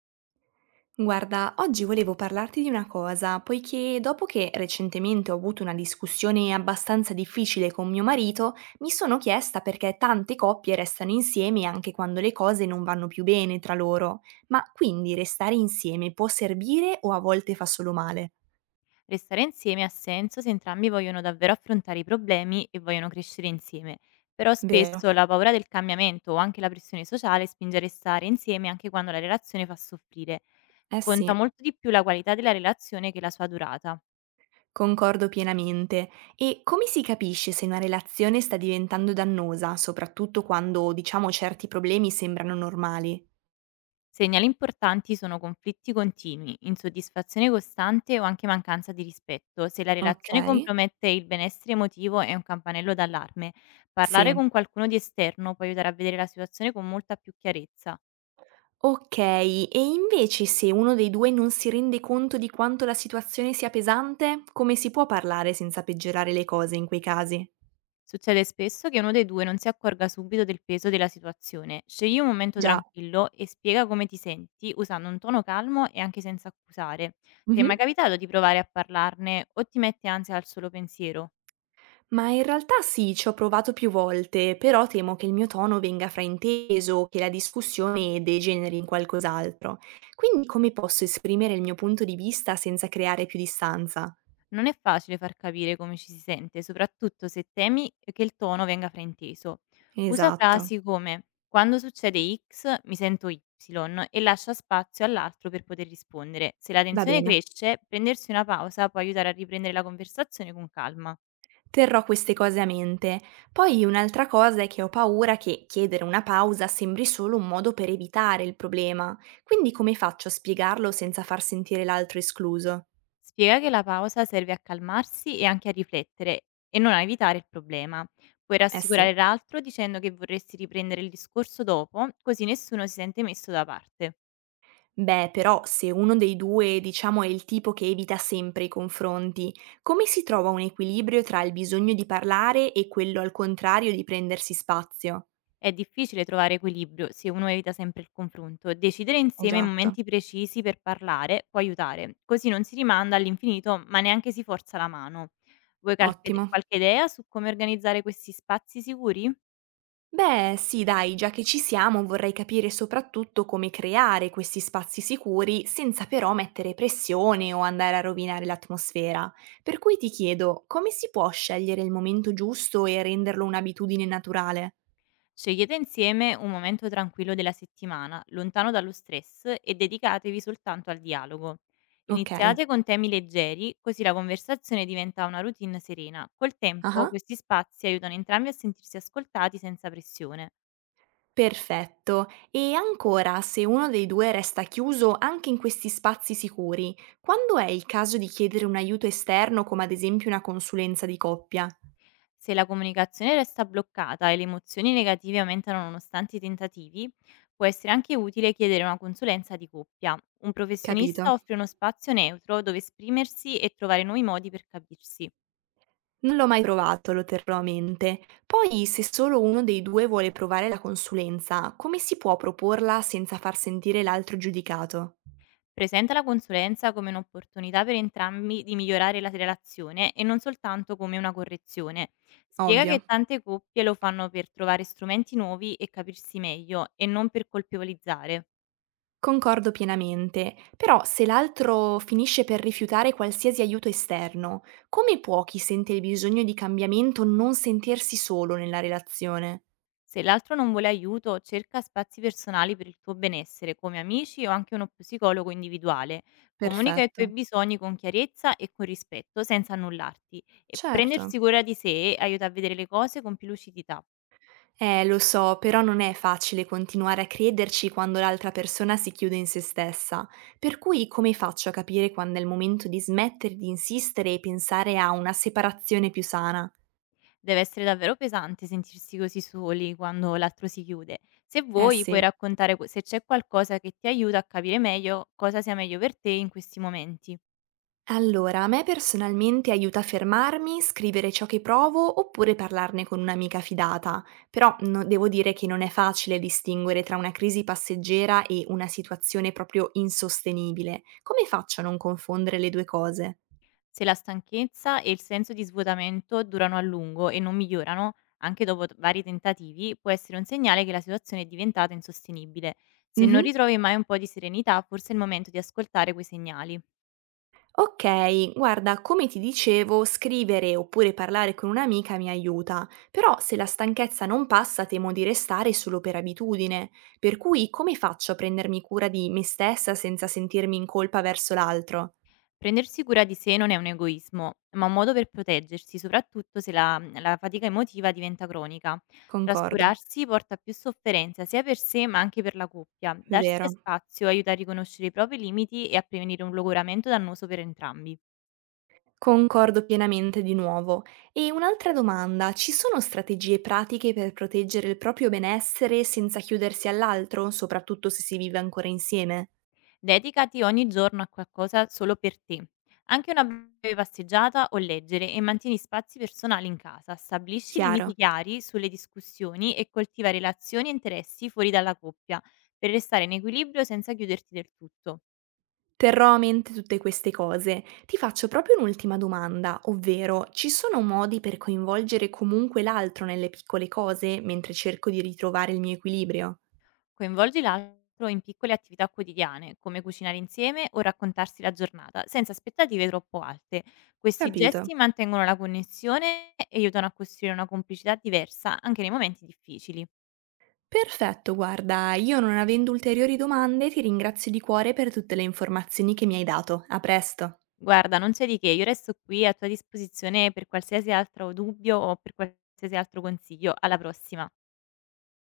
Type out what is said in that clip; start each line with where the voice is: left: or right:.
right: Guarda, oggi volevo parlarti di una cosa, poiché dopo che recentemente ho avuto una discussione abbastanza difficile con mio marito, mi sono chiesta perché tante coppie restano insieme anche quando le cose non vanno più bene tra loro. Ma quindi restare insieme può servire o a volte fa solo male?
left: Restare insieme ha senso se entrambi vogliono davvero affrontare i problemi e vogliono crescere insieme, però
right: Vero?
left: spesso la paura del cambiamento o anche la pressione sociale spinge a restare insieme anche quando la relazione fa soffrire.
right: Eh
left: Conta
right: sì.
left: molto di più la qualità della relazione che la sua durata.
right: Concordo pienamente. E come si capisce se una relazione sta diventando dannosa, soprattutto quando, diciamo, certi problemi sembrano normali?
left: Segnali importanti sono conflitti continui, insoddisfazione costante o anche mancanza di rispetto. Se la
right: Ok.
left: relazione compromette il benessere emotivo è un campanello d'allarme. Parlare
right: Sì.
left: con qualcuno di esterno può aiutare a vedere la situazione con molta più chiarezza.
right: Okay, e invece se uno dei due non si rende conto di quanto la situazione sia pesante, come si può parlare senza peggiorare le cose in quei casi?
left: Succede spesso che uno dei due non si accorga subito del peso della situazione. Scegli un momento
right: Già.
left: tranquillo e spiega come ti senti usando un tono calmo e anche senza accusare. Ti è
right: Mh-mh.
left: mai capitato di provare a parlarne o ti mette ansia al solo pensiero?
right: Ma in realtà sì, ci ho provato più volte, però temo che il mio tono venga frainteso, che la discussione degeneri in qualcos'altro. Quindi come posso esprimere il mio punto di vista senza creare più distanza?
left: Non è facile far capire come ci si sente, soprattutto se temi che il tono venga frainteso. Usa
right: Esatto,
left: frasi come quando succede X mi sento Y e lascia spazio all'altro per poter rispondere. Se la
right: va
left: tensione
right: bene.
left: cresce, prendersi una pausa può aiutare a riprendere la conversazione con calma.
right: Terrò queste cose a mente. Poi un'altra cosa è che ho paura che chiedere una pausa sembri solo un modo per evitare il problema, quindi come faccio a spiegarlo senza far sentire l'altro escluso?
left: Spiega che la pausa serve a calmarsi e anche a riflettere e non a evitare il problema. Puoi
right: Eh sì.
left: rassicurare l'altro dicendo che vorresti riprendere il discorso dopo, così nessuno si sente messo da parte.
right: Beh, però se uno dei due, diciamo, è il tipo che evita sempre i confronti, come si trova un equilibrio tra il bisogno di parlare e quello al contrario di prendersi spazio?
left: È difficile trovare equilibrio se uno evita sempre il confronto. Decidere insieme
right: Esatto,
left: momenti precisi per parlare può aiutare, così non si rimanda all'infinito ma neanche si forza la mano. Vuoi
right: ottimo.
left: qualche idea su come organizzare questi spazi sicuri?
right: Beh, sì, dai, già che ci siamo, vorrei capire soprattutto come creare questi spazi sicuri senza però mettere pressione o andare a rovinare l'atmosfera. Per cui ti chiedo, come si può scegliere il momento giusto e renderlo un'abitudine naturale?
left: Scegliete insieme un momento tranquillo della settimana, lontano dallo stress, e dedicatevi soltanto al dialogo.
right: Ok,
left: Iniziate con temi leggeri, così la conversazione diventa una routine serena. Col tempo
right: aha,
left: questi spazi aiutano entrambi a sentirsi ascoltati senza pressione.
right: perfetto. E ancora, se uno dei due resta chiuso anche in questi spazi sicuri, quando è il caso di chiedere un aiuto esterno, come ad esempio una consulenza di coppia?
left: Se la comunicazione resta bloccata e le emozioni negative aumentano nonostante i tentativi, può essere anche utile chiedere una consulenza di coppia. Un professionista
right: Capito?
left: offre uno spazio neutro dove esprimersi e trovare nuovi modi per capirsi.
right: Non l'ho mai provato, lo terrò a mente. Poi, se solo uno dei due vuole provare la consulenza, come si può proporla senza far sentire l'altro giudicato?
left: Presenta la consulenza come un'opportunità per entrambi di migliorare la relazione e non soltanto come una correzione. Spiega
right: Ovvio.
left: che tante coppie lo fanno per trovare strumenti nuovi e capirsi meglio, e non per colpevolizzare.
right: Concordo pienamente, però se l'altro finisce per rifiutare qualsiasi aiuto esterno, come può chi sente il bisogno di cambiamento non sentirsi solo nella relazione?
left: Se l'altro non vuole aiuto, cerca spazi personali per il tuo benessere, come amici o anche uno psicologo individuale. Comunica i tuoi
right: Perfetto,
left: bisogni con chiarezza e con rispetto, senza annullarti. E
right: certo.
left: prendersi cura di sé aiuta a vedere le cose con più lucidità.
right: Lo so, però non è facile continuare a crederci quando l'altra persona si chiude in se stessa. Per cui come faccio a capire quando è il momento di smettere di insistere e pensare a una separazione più sana?
left: Deve essere davvero pesante sentirsi così soli quando l'altro si chiude. Se
right: Eh
left: vuoi,
right: sì.
left: puoi raccontare se c'è qualcosa che ti aiuta a capire meglio cosa sia meglio per te in questi momenti.
right: Allora, a me personalmente aiuta a fermarmi, scrivere ciò che provo oppure parlarne con un'amica fidata, però devo dire che non è facile distinguere tra una crisi passeggera e una situazione proprio insostenibile. Come faccio a non confondere le due cose?
left: Se la stanchezza e il senso di svuotamento durano a lungo e non migliorano, anche dopo vari tentativi, può essere un segnale che la situazione è diventata insostenibile. Se non
right: Mhm.
left: ritrovi mai un po' di serenità, forse è il momento di ascoltare quei segnali.
right: Ok, guarda, come ti dicevo, scrivere oppure parlare con un'amica mi aiuta, però se la stanchezza non passa temo di restare solo per abitudine, per cui come faccio a prendermi cura di me stessa senza sentirmi in colpa verso l'altro?
left: Prendersi cura di sé non è un egoismo, ma un modo per proteggersi, soprattutto se la, la fatica emotiva diventa cronica.
right: Concordo,
left: Trascurarsi porta a più sofferenza sia per sé ma anche per la coppia. Darsi
right: vero.
left: spazio aiuta a riconoscere i propri limiti e a prevenire un logoramento dannoso per entrambi.
right: Concordo pienamente di nuovo. E un'altra domanda, ci sono strategie pratiche per proteggere il proprio benessere senza chiudersi all'altro, soprattutto se si vive ancora insieme?
left: Dedicati ogni giorno a qualcosa solo per te. Anche una breve passeggiata o leggere, e mantieni spazi personali in casa. Stabilisci
right: Chiaro.
left: limiti chiari sulle discussioni e coltiva relazioni e interessi fuori dalla coppia, per restare in equilibrio senza chiuderti del tutto.
right: Terrò a mente tutte queste cose. Ti faccio proprio un'ultima domanda, ovvero ci sono modi per coinvolgere comunque l'altro nelle piccole cose mentre cerco di ritrovare il mio equilibrio?
left: Coinvolgi l'altro in piccole attività quotidiane, come cucinare insieme o raccontarsi la giornata, senza aspettative troppo alte. Questi
right: Capito.
left: gesti mantengono la connessione e aiutano a costruire una complicità diversa anche nei momenti difficili.
right: Perfetto, guarda, io non avendo ulteriori domande ti ringrazio di cuore per tutte le informazioni che mi hai dato. A presto.
left: Guarda, non c'è di che, io resto qui a tua disposizione per qualsiasi altro dubbio o per qualsiasi altro consiglio. Alla prossima.